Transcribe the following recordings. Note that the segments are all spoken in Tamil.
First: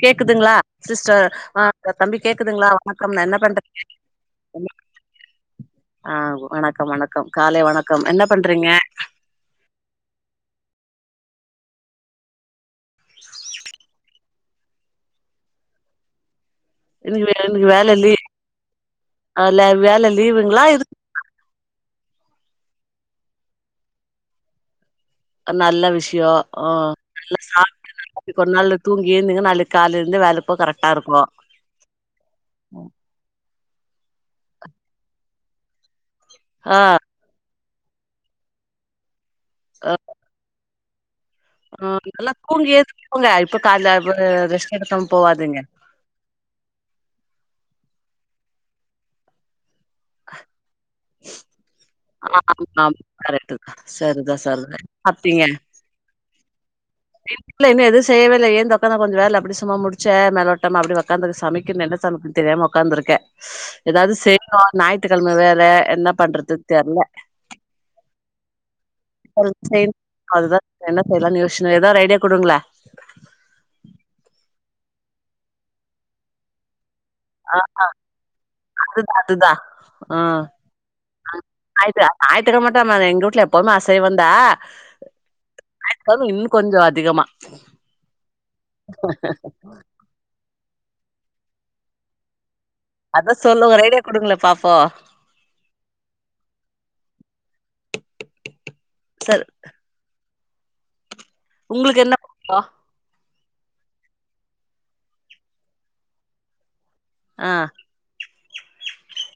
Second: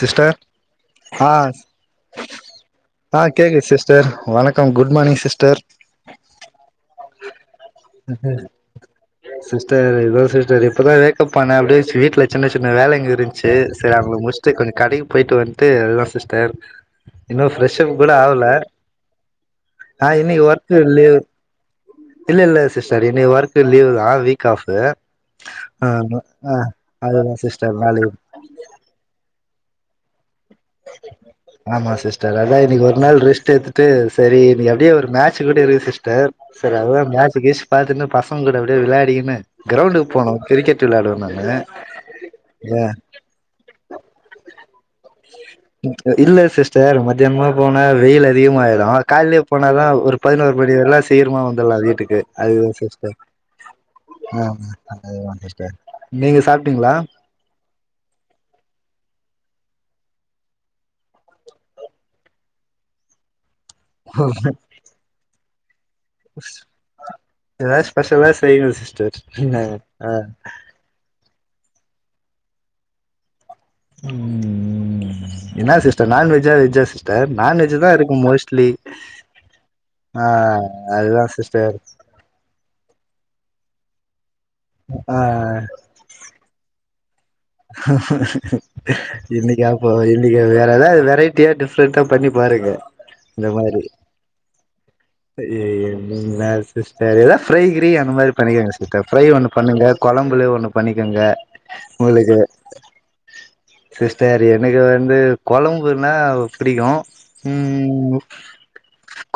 சிஸ்டர் கேக்குதுங்களா சிஸ்டர் ஆ தம்பி கேக்குதுங்களா வணக்கம் என்ன பண்றீங்க டர் வணக்கம் குட் மார்னிங் சிஸ்டர் ஆ வணக்கம் வணக்கம் காலை வணக் [unintelligible] சிஸ்டர் இதோ சிஸ்டர் இப்பதா வேக்கப் பண்ணே அப்படியே வீ்ட்ல சின்ன சின்ன வேலைங்க இருந்துச்சு சரி அவங்கள முடிச் சு கொஞ்ச கடைக்கு போயிட்டு வந்துட்டு அதுதா சிஸ்டர் இன்னைக்கு வே- இன்னு இன்னைக்கு ஃப்ரெஷ் அப் வேல கூட லீ ஆவல வேல ஆ இன்னிக்கு லீவுங்களா இது ஒர்க்லீவு இல்ல இல்ல சிஸ்டர் இனி ஒர்க்கு லீவு தா வீக் ஆஃபு நல்ல ஆமா விஷயோ ஆ அதுதா சிஸ்டர் வேலையே இப்போ ஒரு நாள்ல தூங்கிருந்தீங்கன்ன நாளைக்கு காலயிருந்து வேலை போக கரெக்டா இருக்கு ஆமா சிஸ்டர் அதா இன்னைக்கு ஒரு நாள் ரெஸ்ட் எடுத்துட்டு சரி இன்னைக்கு அப்படியே ஒரு மேட்ச் கூட இருக்கு சிஸ்டர் ஆ சரி அதுதா ஆ மேட்சு கேச்சு பாத்துன்ட்டு பசங்கூட அப்படியே விளையாடிக்கின்னு கிரௌண்டுக்கு போனோ கிரிக்கெட் டு விளையாடனுனு ஆ நல்லா தூங்கியது தூங்க இப்ப கால ரெஸ்ட் எடுக்காம போவாதிங்க இப்ப இல்ல சிஸ்டர் மத்தியானமா போனா வெயில் அதிகமாயிடு கால்லயே போனாதா ஒரு பதினோரு மணி வரலா சீக்கிரமா வந்துடலா வீட்டுக்கு ஆ அதுதா ஆமா சிஸ்டர் கரெக்ட் சரிதா ஆமா சரிதா அதுதா சாப்ட்டீங்க சிஸ்டர் நீங்க சாப்ட்டீங்களா இல்ல இன்னும் எதும் செய்யவே இல்ல ஏன்து உக்காந்த கொஞ்சோ வேலை அப்படி சும்மா முடிச்சே மேலோட்டமா அப்படி உக்காந்து சமைக்குணு என்ன சமைக்குற துன்னு தெரியாம உக்காந்துருக்கே ஏதாவது செய்ணு ஞாயித்துக்கிழமை வேற என்ன பண்றது தெர்ல ஆ எதாச்சு ஸ்பெஷலா செய்வே சிஸ்டர் என்ன செய்யணு ஆ அதுதா என்ன செய்யலான்னு யோசுச்சுனே ஏதா ஒரு ஐடியா குடுங்களே உம் என்னா சிஸ்டர் நான் வெஜ்ஜா வெஜ்ஜா சிஸ் டர் நான்வெஜ் தா இருக்கும் மோஸ்ட்லி அதுதா அதுதா ஆ அதுதா சிஸ்டர் ஞாயித்து கிழமை மட்டு அம்மாவே எங்க வூட்ல எப்பவுமே அசைவந்தா அ அ ஞாயித்து கிழமை இன்னும் கொஞ்சோ அதிகமா இன்னிக்காப் போ இன் னக்கு அப்ப வேற ஏதாவது வெரைட்டியா டிஃப்ரெண்ட்டா பண்ணி பாருங்க அதா சொல்லு ஒரு ஐடியா குடுங்களே பாப்போ என்னா சிஸ்டர் ஏதா ஃப்ரை கிரி அந்த மாறி பண்ணிக்கோங்க சிஸ்டர் ஃப்ரை சரி ஒண்ணு பண்ணுங்க கொழம்புலே ஒண்ணு பண்ணிக்குங்க என்ன உங்களுக்கு புடிக்கு சிஸ்டர் எனக்கு வந்து கொழம்புன்னா புடிக்கும் ஆ உம்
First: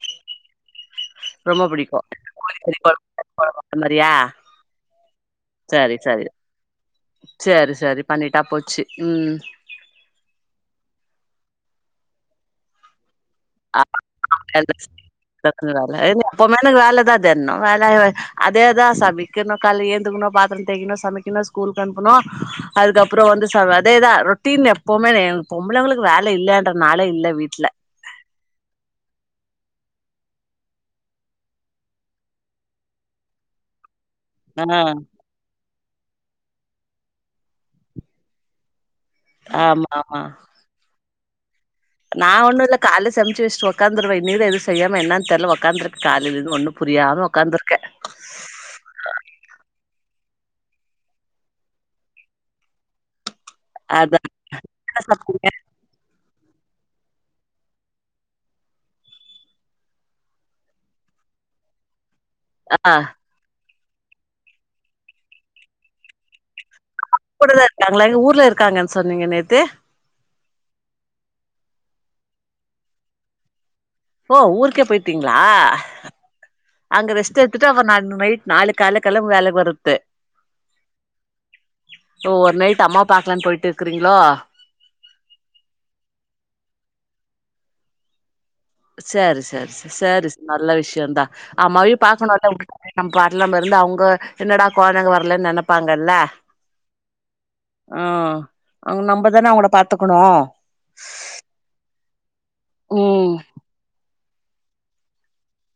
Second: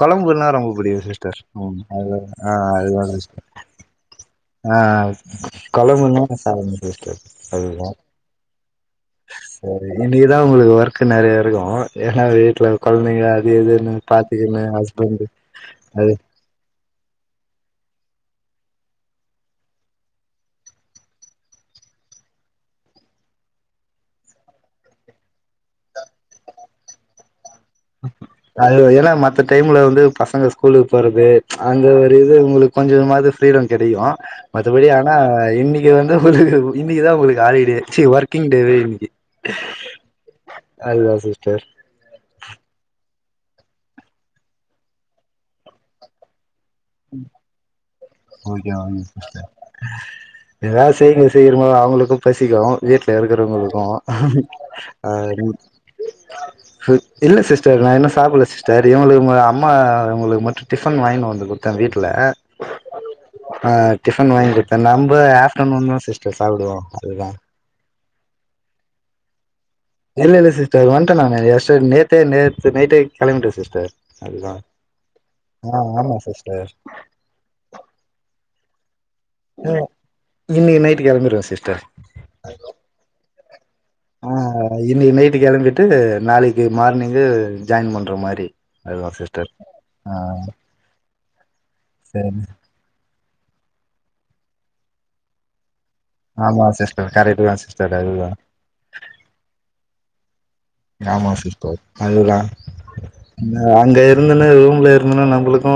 கொழம்புன்னா ரொம்ப புடிக்கும் சிஸ் டர் ரொம்ப ஆ புடிக்கு அதுதா ம் கோழிக்கறி அதுதா சிஸ்டர் கொழம்பு அந்த மாரியா ஆ கொழம்புன்னா சாப்புடுவ சிஸ்டர் சேரி அதுதா சரி பண்ணிட்டா போச்சு உம் சரி இன்னைக்குதா உங்களுக்கு ஒர்க் நெறையா இருக்கும் ஏன்னா வீட்ல கொழந்தைங்க அது இதுன்னு பாத்துக்கின்னு ஹஸ்பண்ட்டு அது எப்பமே எனக்கு வேலைதா தினோ வேலை ஆ அதேதா சமைக்கணு கால்ல எழுந்துக்கணும் பாத்தரோ தேக்கணு சமைக்கணு ஸ்கூலுக்கு அனுப்பனு அதுக்கப்றோ வந்து ச அதேதா ரொட்டீன் எப்பவுமே பொம்பளைங்களுக்கு வேலை இல்லன்ற நாளே இல்ல வீட்ல அது ஏன்னா மத்த டைம்ல வந்து பசங்க ஸ்கூலுக்கு போறது அங்க ஒரு இது உங்களுக்கு கொஞ்சமாது ஃப்ரீடம் கெடைக்கு ஆ மத்தபடி ஆனா இன்னைக்கி வந்து ஒரு இன்னைக்குதா உங்களுக்கு ஹாலிடே சீ ஒர்க்கிங் டேவே இன்னைக்கு ஆமா ஆமா அதுதா சிஸ்டர் நா ஒன்னும் இல்ல கால்ல சமச்சு வச்சிட்டு உக்காந்துருவ இன்னைக்கு தா எதுவு செய்யாம என்னான்னு தெர்ல உக்காந்துருக்கே காலைலலேந்து ஒன்னும் புரியாம ஒக்காந்துருக்கே ஓக்கே வாங் சிஸ்டர் ஏதாது செய்ங்க சீக்கிரமா அவங்களுக்கு பசிக்கும் வீட்ல இருக்கிறவங்களுக் அதா கும் அந் இல்ல சிஸ்டர் நா இன்னும் சாப்பில்ல சிஸ்டர் இவங்களுக்கு அம்மா இவங்களுக்கு மட்டும் டிஃபன் வாங்கினு வந்து குடு தா வீட்ல ஆ ஆ டிஃபன் வாங்கி குடுத்தே நம்ப ஆப்டர்நூன் தா சிஸ்டர் சாப்பிடுவோ அதுதா கூடதா இருக்காங்களா எங்க ஊர்ல இருக்காங்கன்னு சொன்னீங்க நேத்து இல்ல இல்ல சி்ஸ்டர் வன்ட்டே நானு எஸ்டர் நேத்தே நேத்து நைட்டே கெளம்பிட்டே சிஸ்டர் ஓ அதுதா ஊருக்கே போயிட்டீங்ளா ஆ ஆமா சிஸ்டர் அங்க ரெஸ்ட் எடுத்துட்டு அப்றோ நாளைக் நைட் நாளைக்கு கால்ல கெளம்பி வேலைக்கு ம் வரத்து இன்னைக்கு நைட்டு கெளம்பிருவே சிஸ்டர் ஓ ஒரு நைட்டு அம்மா பாக்கலனு போயிட் இருக்கறீங்களோ அ இன்னைக்கு நைட்டு கெளம்பிட்டு நாளைக்கு மார்னிங்கு ஜாயின் பண்ற மாரி அதுதா சேரி சிஸ்டர் சேரி ச ஆ சேரிஸ் ச நல்ல விஷயந்தா அம்மாவியு சரி பாக்கணும்ல நம்ம பாட்டுல நம இருந்தா அவுங்க என்னடா கொழந்தைங்க வரலன்னு நெனப்பாங்கள ஆமா சிஸ்டர் கரட்டு தா சிஸ்டர் அதுவு அவங் நம்பதானே அவங்கள பாத்துக்கணு ஆமா சிஸ்டர் அதுதா ம் அங்கயே இருந்துன்னு ரூம்ல இருந்தன்னா நம்மளுக்கு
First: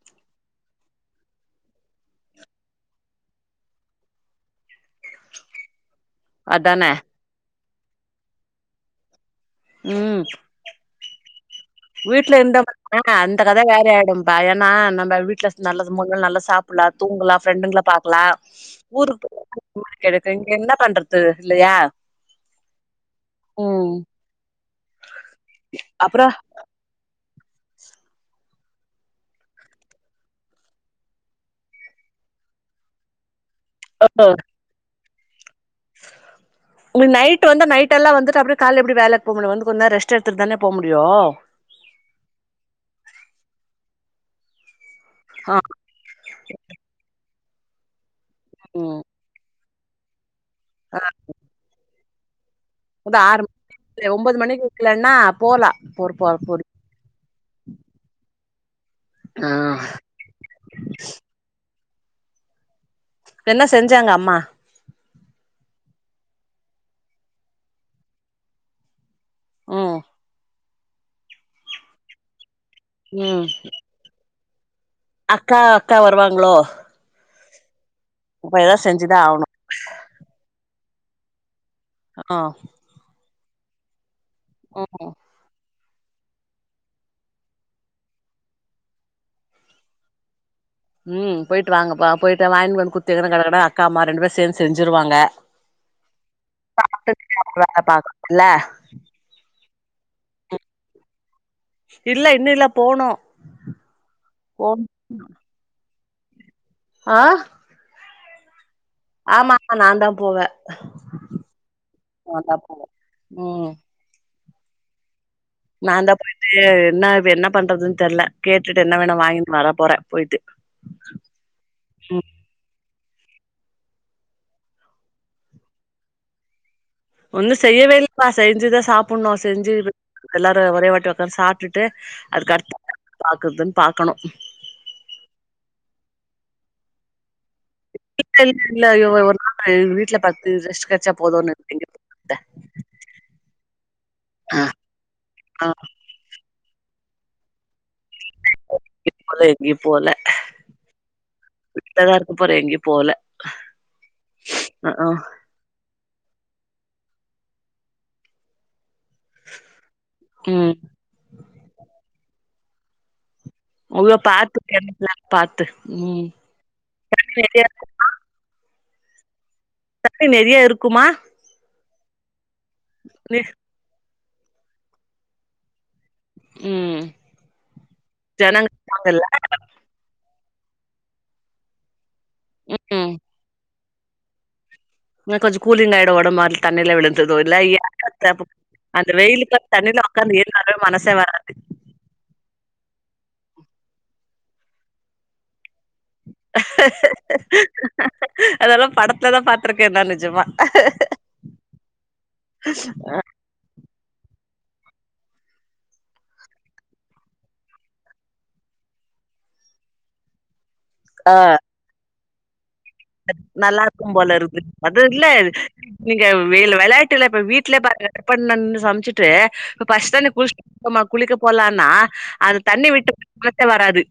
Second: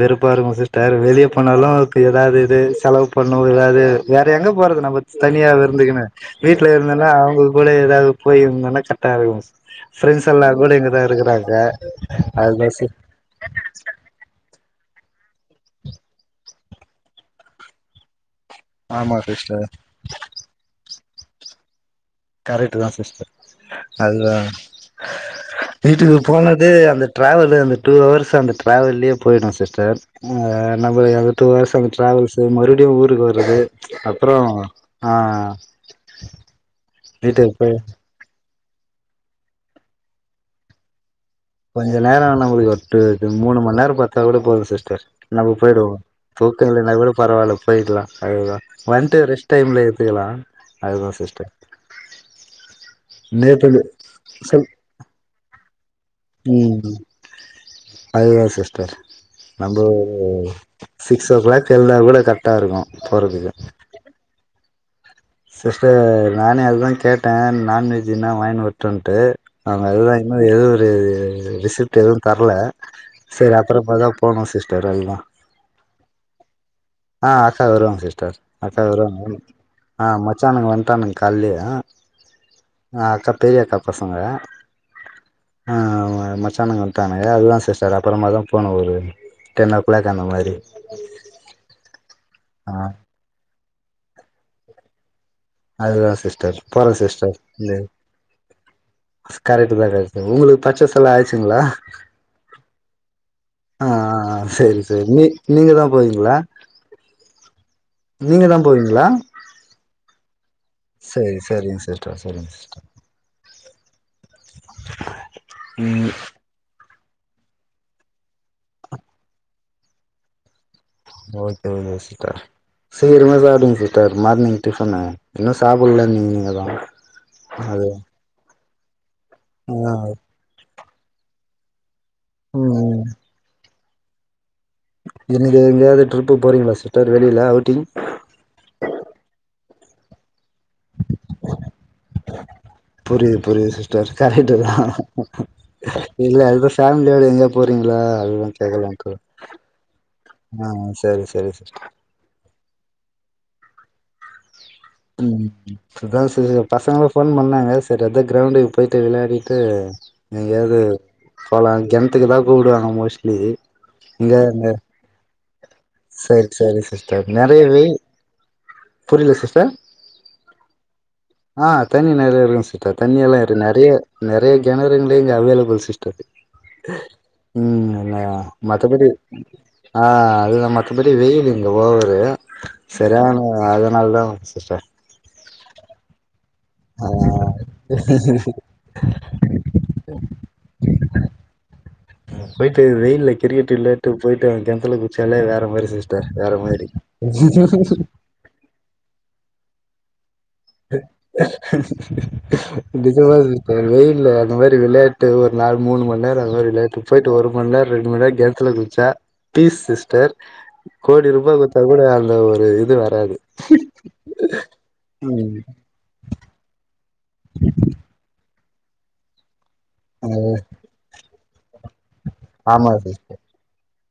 வெறுப்பா இருக்கு சிஸ்டர் வெளிய போனாலு அதுக்கு எதாவது இது செலவு பண்ண முடியாது வேற எங்க போறது நம்ம தனியா வி இருந்துக்குன்னு வீடல அதானே இருந்தனா அவங்க கூட ஏதாவது போய்ருந்தன்னா கரெக்டா இருக்கு ம் ஃபிரண்ட்ஸல்லா கூட இங்க தா இருக்கறாங்க வீட்ல எந்த [unintelligible] அ அந்த கத வேற ஆயிடும்ப்பா ஏன்னா நம்ம வீட்ல நல்லது முன்ன நல்லா சாப்பிலா தூங்கலா ஃப்ரெண்டுங்கள பாக்கலா ஆமா ஊருக்கு சிஸ்டர் [unintelligible] இங்க என்ன பண்றது இல்லையா கரெக்ட்டு தா சிஸ்டர் ம் அதுதா வீட்டுக்கு அப்புறோ போன இது அந்த ட்ராவலு அந்த டூ ஹவர்ஸ் அந்த ட்ராவல்லேயே போயிடு சிஸ்டர் ஆ நம்ம அந்த டூஹர்ஸ் அந்த ட்ராவல்ஸ்சு மறுபடியு ஊருக்கு வர்றது ஓ அப்பறோ ஆ உங்களுக்கு நைட் வீட்டுக்கு வந்து போய் நைட் எல்லா வந்துட்டு அப்டி கால்ல எப்டி வேலைக்கு போக முடியு வந்து கொஞ்ச நேர ரெஸ்ட் எடுத்துட்டு தான போ முடியு கொஞ்ச நேர நம்மளுக்கு ஒரு டு மூணு மணி நேர பாத்தா கூட போது சிஸ்டர் நம ஆ போயிடுவோ தூக்க இல்லன்னா கூட பரவால்ல போயிடலா அதுதா ம் வந்துட்டு ரெஸ்ட் டைம்ல எடுத்துக்கலா அதுதா சிஸ்டர் உத ஆறு நேத்து மணி ஒன்பது மணிக்கு சொல் இருக்கலன்னா போலா போர் போ போர் ம் அதுதா சிஸ்டர் ஆ நம்போ ஓ சிக்ஸ் ஓ க்ளாக் எழுந்தா கூட கரெக்டா இருக்கு போறதுக்கு சாங்க அம்மா சிஸ்டர் நானே அது தா கேட்டே நான்வெஜ் எதுனா வாங்கினு வர் டான்ட்டு அவங்க ம் அதுதா இன்னு எதுவு ஒரு ரிசிப்ட்டு எதுவு தரல ம் சேரி அப்புறமாதா போனு சிஸ்டர் எல்லா அக்கா அக்கா வருவாங்களோ ஆ அக்கா வருவாங்க சிஸ்டர் அப்ப அக்கா ஏதாவது செஞ்சுதா வருவாங்க ஆகணு ஆ மச்சானுங்க வண்டானுங்க கால்லயேவு ஆ நா அக்கா பெரியக்கா பசங்க ம் ஆ மச்சானுங்க வட்டானுங்க அதுதா சிஸ்டர் அப்பறமா தா போணு ஒரு டென் ஓ கிளாக் அந்த மாரி ம் போயிட்டு வாங்கப்பா போயிட்டு ஆ வாங்கினு வந்து குத்தி கட கட அக்கா அம்மா ரெண்டு பேர் சேந்து செஞ்சிருவாங்க அதுதா சிஸ்டர் போறே சிஸ்டர் இந்த வேல பாக்கணும்ல கரெக்டடுதா கரெக்ட்டு உங்களுக்கு பச்சேஸ் எல்லா ஆச்சுங்களா இல்ல இன்னு இல்ல போனு ஆ ஆ போ சேரி சேரி நீ நீங்க தா போவீங்களா ஆ நீங்க தா போவீங்களா ஆமா நாந்தா போவே சரி சரிங்க சிஸ்டர் நா சரிங்க தா போவே சிஸ்டர் ம் ம் நாந்தா போயிட்டு என்ன இ என்ன பண்றதுன்னு தெரியல கேட்டுட்டு என்ன வேணா வாங்கினு வர போறே போயிட்டு ஒகே ஒ ம் சீஸ்டர் சீக்கரமே சாப்படுங்க சீட்டர் மார்னிக் டிபின்னு இன்னு சாப்டல நீ நீங்கதா ஒன்னு அது செய்யவே இல்லப்பா செஞ்சுதா சாப்பணு செஞ்சு ஆ எல்லாரு ஒரே வாட்டி வக்காந்து சா ட்டுட்டு அதுக்கு ம் அடுத்த பாக்குறதுன் பாக்கணு நீக்கு எங்கயாவது ட்ரிப்பு போறீங்களா சிஸ்டர் வெளியில அவுட்டிங் இல்ல இல்ல இல்ல ஒரு நாள் வீட்ல பத்து ரெஸ்ட் கிச்சா போதும்ன்னுங்க புரியுது புரியுது சிஸ்டர் கரெக்ட்டு தா ஆ இல்ல அ ஃபேமிலியோட எங்க போறீங்களா அதல்லா கேக்கலாக்கு எங்கயும் போல எங்கயு ஆ சரி சரி சிஸ்டர் இங்கதா இருக்க போறே எங்கையு போல ம் ம் இதா சீஸ் பசங்களு போன் பண்ணாங்க சர் அதா க்ரௌண்டுக்கு போயிட்டு விளையாட்டு போப்பயட்டு ம் எங்கயாவது போலா கெணத்துக்கு தா கூப்டுவாங்க மோஸ்ட்லி உ இங்க பாத்து இந்த கமலா பாத்து ம் சரி சரி சிஸ்டர் நெறைய நெறையவே புரியல சிஸ்டர் தட்டு நெறைய இருக்குமா ஆ தண்ணி நெறைய இருக்கு சிஸ்டர் தண்ணி எல்லா நி இருக்கு நெறைய நெறைய கெணறுங்களே இங்க அவைலபிள் சிஸ்டர் ம் [unintelligible] ம் என்ன ஜனங்க மத்தபடி இருப்பாங்கல்ல ஆ அதுதான் மத்தபடி வெயில் இங்க ஓவரு ம் சரி அவனுங்க அதனால தான் சிஸ்டர் என்ன கொஞ்சோ கூலி்ங் ஆயிடு மாறி தண்ணியில ஆ விழுந்துதோ இல்ல அந்த வெயிலுக்க அந்த தண்ணில உக்காந்து எல்லாருமே மனசே வராது போயிட்டு வெயில்ல கிரிக்கெட்டு் விளையாட்டு போயிட்டு அவ மத்தியானதுல் குச்சாலே வேற மாதி சிஸ் டர் வேற மாரி அதெல்லா படத்துல தா பாத்திருக்கேன்னா நெஜமா [unintelligible] வெயில் அந்த மாதி விளையாட்டு ஒரு நாள் மணு மணி நே அந்ததிரி விளையாட்டு போயிட்டு ஒரு மணி நேம் ரெண்டுண நேர கெணத்துல குச்சா பீஸ் சிஸ்டர் கோடி ரூபா குடுத்தா கூட அந்த ஒரு இது வ நல்லாருக்கும் போல இருக்குது அது இல்ல ம் நீங்க வெ விளையாட்டு இல்ல இப்ப வீட்லய பாரு க பண்ணனு சமைச்சுட்டு இப்ப பஸ்ட் ஆ தான குளிமா குளிக்க போலான்னா அத தண்ணி ஆமா விட்டு சிஸ்டர் குளிக்க வராது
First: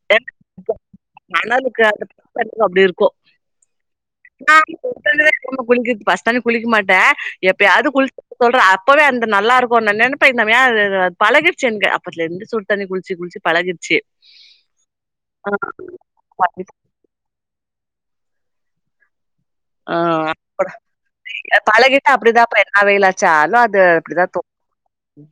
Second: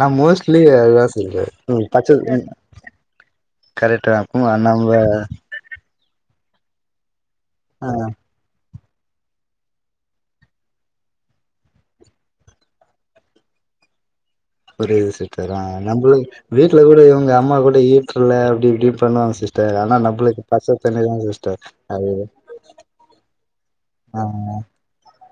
நா மோஸ்ட்லி அதுதா சொல்றே அனலுக்கு ம் அந்த பச்ச அப்டி இருக்கு கரெகா நா [inaudible] பச்ச தண்ணி குளிக்க மாட்டே ஆ எப்பயாவது குளிச்ச சொல்றே அப் அப்பவே அந்த நல்லாருக்கு நெனைப்பெ ந ஏ பழகடுச்சு எனக்கு அப்பந்துத்துல இந்து சுடுத்தண்ணி குளிச்சு குளிச்சு பழகடுச்சு புரியிது சிஸ்டர் அ நம்மள் வீட்ல கூட இங்க அம்மா கூட ஈட்டுரலு அப்படி இப்படின்னு பண்ணுவாங்க சிஸ் ஆ பழகிட்டா அது அப்டிதா அப்படிதாப்பா என்னா வெயிலடிச்சாலு அது அப்படிதா தோனு ம்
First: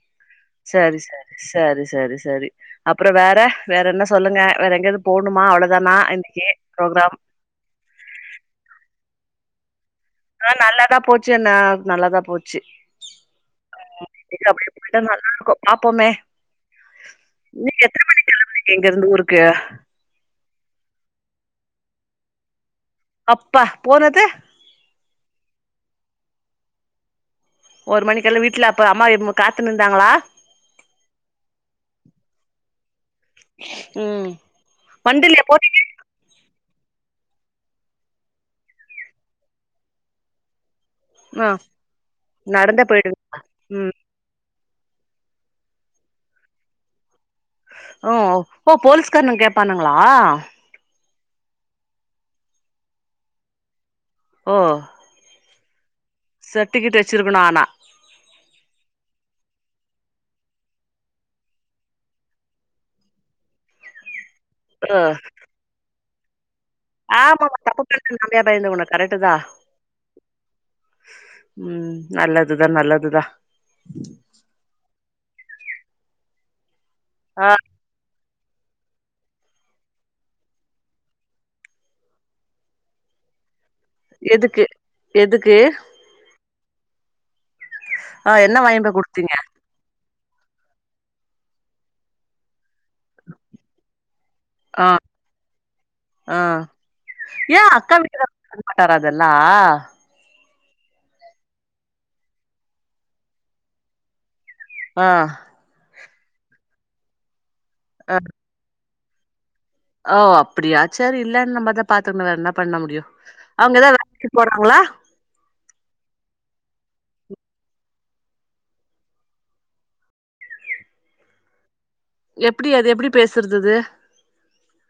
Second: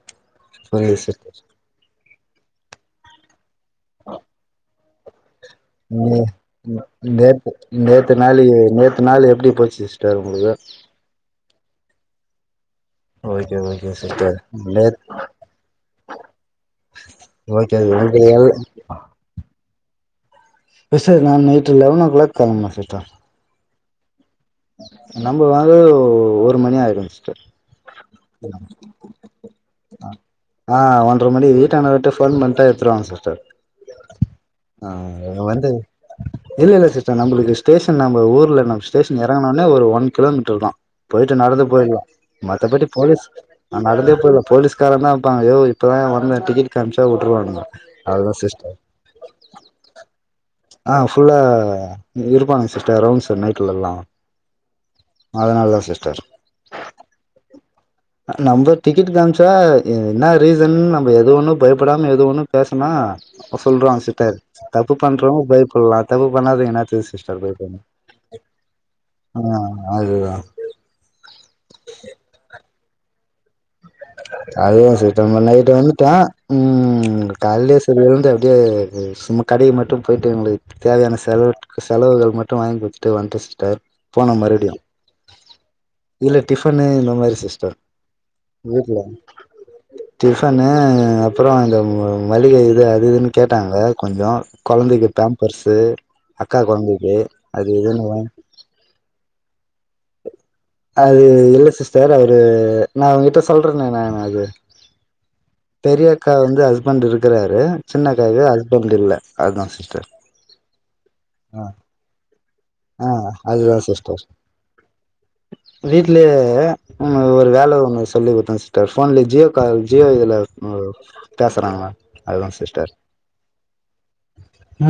ஓகே சிஸ் சரி சரி சரி அப்பற வேற வேற என்ன சொல்லுங்க வேற எங்கயாது போணுமா அவ்வளோ ம் நே நேத்து நேத்து நாளு நேத்து நாள் எப்படி போச்சு சீஸ் ஆ நல்லாதா போச்சு என்ன நல்லாதா போச்சு ஓகே அ ஓகே சிஸ்டர் அப்டியே நேத் போய்டா நல்லாருக்கும் பாப்போமே ஓக்கே அது உங்களால இங்கருந்து ஊருக்கு சிஸ்டர் நா நைட்டு லெவன் ஓ கிளாக் கெளம்புனே சிஸ்டர் அப்பா போனது நம்ம வந்து ஒரு மணி ஆயிரு சிஸ்டர் ஒரு மணிக்கு எல்லா வீட்ல அப்ப அம்மா எதும் காத்துனு இருந்தாங்ளா ஆ ஒன்றரை மணி வீட்டான்ட்ட விட்டு ஃபோன் பண்ணிட்டா எடுத்துருவாங்க சிஸ்டர் ம் ஆ வண்டில வந்து போனீங்க இல்ல இல்ல சிஸ்டர் நம்மளுக்கு ஸ்டேஷன் நம்ம ஊர்ல நம்ம ஸ்டேஷன் இறங்குனவுட்னே ஒரு ஒன் கிலோமீட்டர் இருக்கும் போயிட்டு ஆ நடந்து போயிடுவ நடந்தே மத்தபடி போயிடுவே போலீஸ் நா ம் நடந்தே போயிடுவே போலீஸ் உக்காரனாட்டா யோ இப்பதாயா வந்தே டிக்கட்டு காம்சா வுட்ருவானுங்க ஓ ஓ போலீஸ்காரனுங்க கேப்பானுங்களா ஆ ஃபுல்லா இருப்பானுங்க சிஸ்டர் ரவுன்ஸ்சு நைட்ல எல்லா ஆ அதனால தா சிஸ்டர் சட்விகட் வச்சிருக்கணு ஆனா நம்ப டிக்கெட்டு காமிச்சா என்னா ரீசன் நம்ம எது ஒண்ணும் பயப்படாம எது ஒண்ணும் பேசனா சொல்றாங்க சிட்டர் தப்பு ஆ பண்றவங்க பயப்பல்லா தப்பு பண்ணாதவங்க என்னா த்துக்கு சிஸ்டர் ஆமா பயப்பட்ணு தப்பு பண்ற நாமயா பயந்து உனக்கு கரெக்ட் தா ஆ அது தா ம் நல்லதுதா நல்லதுதா அதே சிஸ்டர் முன் நைட்டு வந்துட்ட ம் ஆ கால்லயே சரி இருந்து அப்படியே சும்மா கடைய மட்டும் போய்ட்டு எங்களுக்கு தேவையான செலவுட் செலவுகள் மட்டு வாங்கி குடுதுட்டு வந்துட்டே சிஸ்டர் போன எதுக்கு மறுபடியு எதுக்கு இல்ல டிஃபன்னு இந்த மாறி சிஸ்டர் ஆ என்ன வாங்கிட்டு போய் வீட்ல குடுத்தீங்க டிஃபனு அப்றோ இந்த மளிகை இது அது இதுன்னு கேட்டாங்க கொஞ்சோ ஆ கொழந்தைக்கி பேம்பர்ஸ்சு ஆ அக்கா கொழந்தைக்கி அது இதுன்னுவு அதுப்பன்டாரா அதெல்லா அது இல்ல சிஸ்டர் அவரு நா உங்ககிட்ட சொல்றனே நானு அது ஆ பெரியக்கா வந்து ஹஸ்பண்ட் இருக்கறாரு ஆ சின்னக்காக்கு ஹஸ்பண்ட் இல்ல அத்தா சிஸ் ஓ அப்பிடியா சேரி இல்லன்னு நம்மதா பாத்துக்கணு வேற என்ன பண்ண முடியு ஆ அவுங்க எதோ வேலைக்கு போறா ங்ளா வீட்ல இருக்குது அ ஒரு வேல ஒண்ணு சொல்லி குடுத்த சிஸ்டர் ஃபோன்ல ஜியோ கால் ஜியோ இதுல ஒரு பேசறாங்க அதுதா எப்டி அது சிஸ்டர் எப்டி பேசுறதது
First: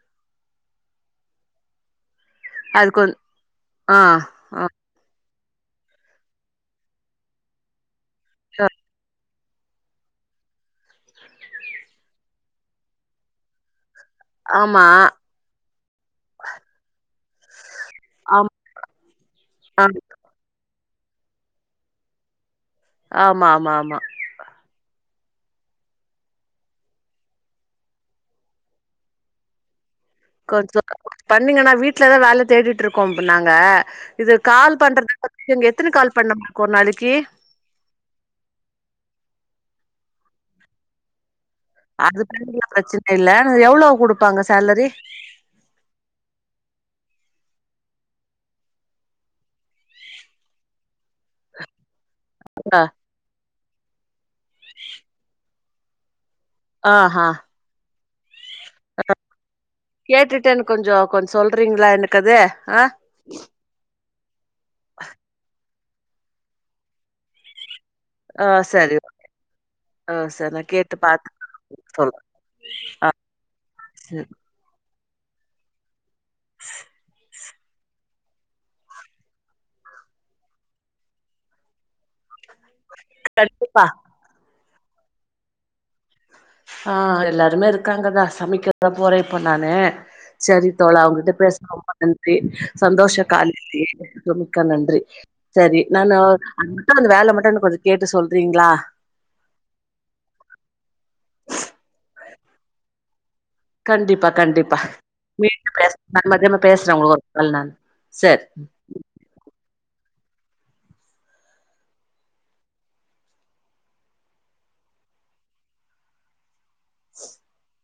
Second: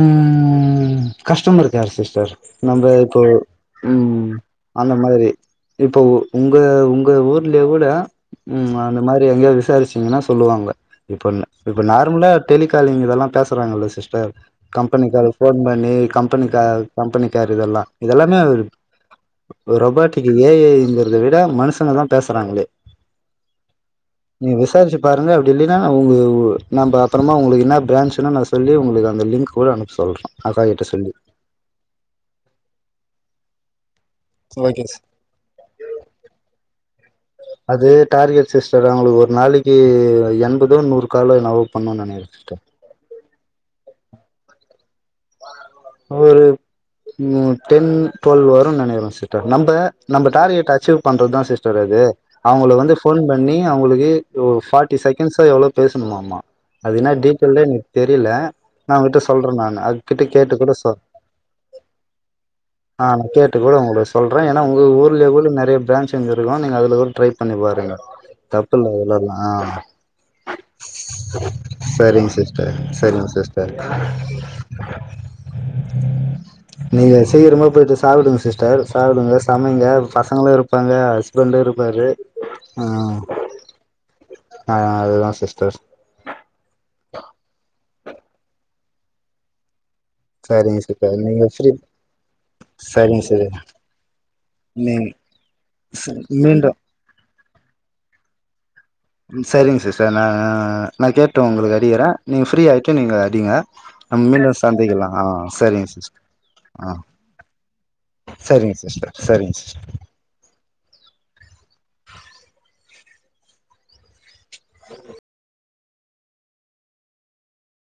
ம் கஸ்டமர் கேர் சிஸ்டர் அது நம்ம கொஞ் இப்போ ஆ ம் ஆ அந்த மாதிரி இப்போ உங்க உங்க ஊர்லயே கூட ம் அந்த மாறி எங்கயோ விசாரிச்சீங்கன்னா சொல்வாங்க இப்ப இப்ப நார்மலா டெலிகாலிங் இதெல்லா பேசறாங்கில்ல சிஸ்டர் ஆமா கம்பனிக்கார ஃபோன் பண்ணி கம்பனிக்கால் கம்பனிக்கேர் இதெல்லா இதெல்லாமே ஆம் அது ஆ ரொபோட்டிக் ஏ ஐ ங்குறத விட மனுஷங்க தா பேசறாங்களே ஆமா ஆமா ஆமா நீங்க விசாரிச்சு பாருங்க அப்பிடி இல்லன்னா உ நம்ம அப்பறமா உங்களுக்கு என்ன பிராஞ்சுன்ன நா சொல்லி உங்களுக்கு அந்த லிங்க் கூட அனுப்ப சொல்ற கொஞ்ச பண்ணீங்கன்னா வீட்லதா வேல தேடிட்ருக்கோம் நாங்க இது கால் பண்றது எங்க எத்தன கால் பண்ண மா ஒரு நாளைக்கீ அது டார்கெட் சிஸ்டர் அவுங்களுக்கு ஒரு நாளைக்கி எண்பதோ நூறு காலோ என்னவோ பண்ணுன்னு நெனைக்கிறே சிஸ்டர் அதுதங்க பிரச்சன இல்ல எவ்வோளோ குடுப்பாங்க சேலரி ஒரு ம் டென் ட்வெல் வரோ நெனைகிறோ சிஸ்டர் அது நம்ப நம்ம டார்கெட் அச்சீவ் பண்றதுதா சிஸ்டர் அது அவங்கள ஆ வந்து ஃபோன் பண்ணி அவங்களுக்கு ஓ பார்ட்டி செகண்ட்சோ எவ்வோளோ பேசணுமாம்மா அது என்னா ஆஹா டீட் டெயிலி தெரில நா ஓங்கிட்ட சொல்றே நானு அதுகிட்ட கேட்டு கூட சொ கொஞ்சே கொஞ்ச சொல்றீங்களா எனக்கு அது ஆ ஆ கேட் ட்டு கூட உங்க ளுக்கு சொல்றே ஏன்னா உங்க ஊர்ல கூட நெறைய பிரான்ச் எங்க இருக்கு நீங்க அதுல கூட ட்ரை பண்ணி பாருங் ஆ தப்புல சரி விளலா ஆ சரி நா கேட்டு பாத்துட்டு சொல்றே சரிங்க சிஸ்டர் ஆ சரிங்க சிஸ்டர் சரி நீங்க சீக்கிரமா போயிட்டு சாப்புடுங்க சிஸ்டர் சாப்புடுங்க சமைங்க பசங்களு இருப்பாங்க ஹஸ்பண்ட்டு இருப்பாரு ஆ கண்டிப்பா ஆ அதுதா சிஸ்டர் ஆ எல்லாருமே இருக்காங்கதா சமைக்கிறதா போறே இப்ப நானு செரி சரிங்க தோழா சிஸ்டர் அவங்கிட்ட நீங்க பேசற ஃப்ரீ ரொம்ப நன்றி சந்தோஷ சரிங்க சிஸ்டர் காலிலயே மிக்க நீ நன்றி செரி நானு மீண்டு அது மட்டு அந்த வேல மட்டு கொஞ்ச கேட்டு சொல்றீங்களா ம் செரிங்க சிஸ்டர் நா நா கேட்டு உங்களுக்கு அடிக்கிறே நீங்க ஃப்ரீயா ஆயிட்டு நீங்க அடிங்க நம்ம கண்டிப்பா மீண்டும் கண்டிப்பா சந்திக்கலா ஆ மீண்டு சரிங்க பேசலா சிஸ்டர் நா மதியனோ பேசுறே உங்களுக்கு ஒருநாள் நானு செரி ஸ் சிஸ்டர் செரிங்க சிஸ் [inaudible]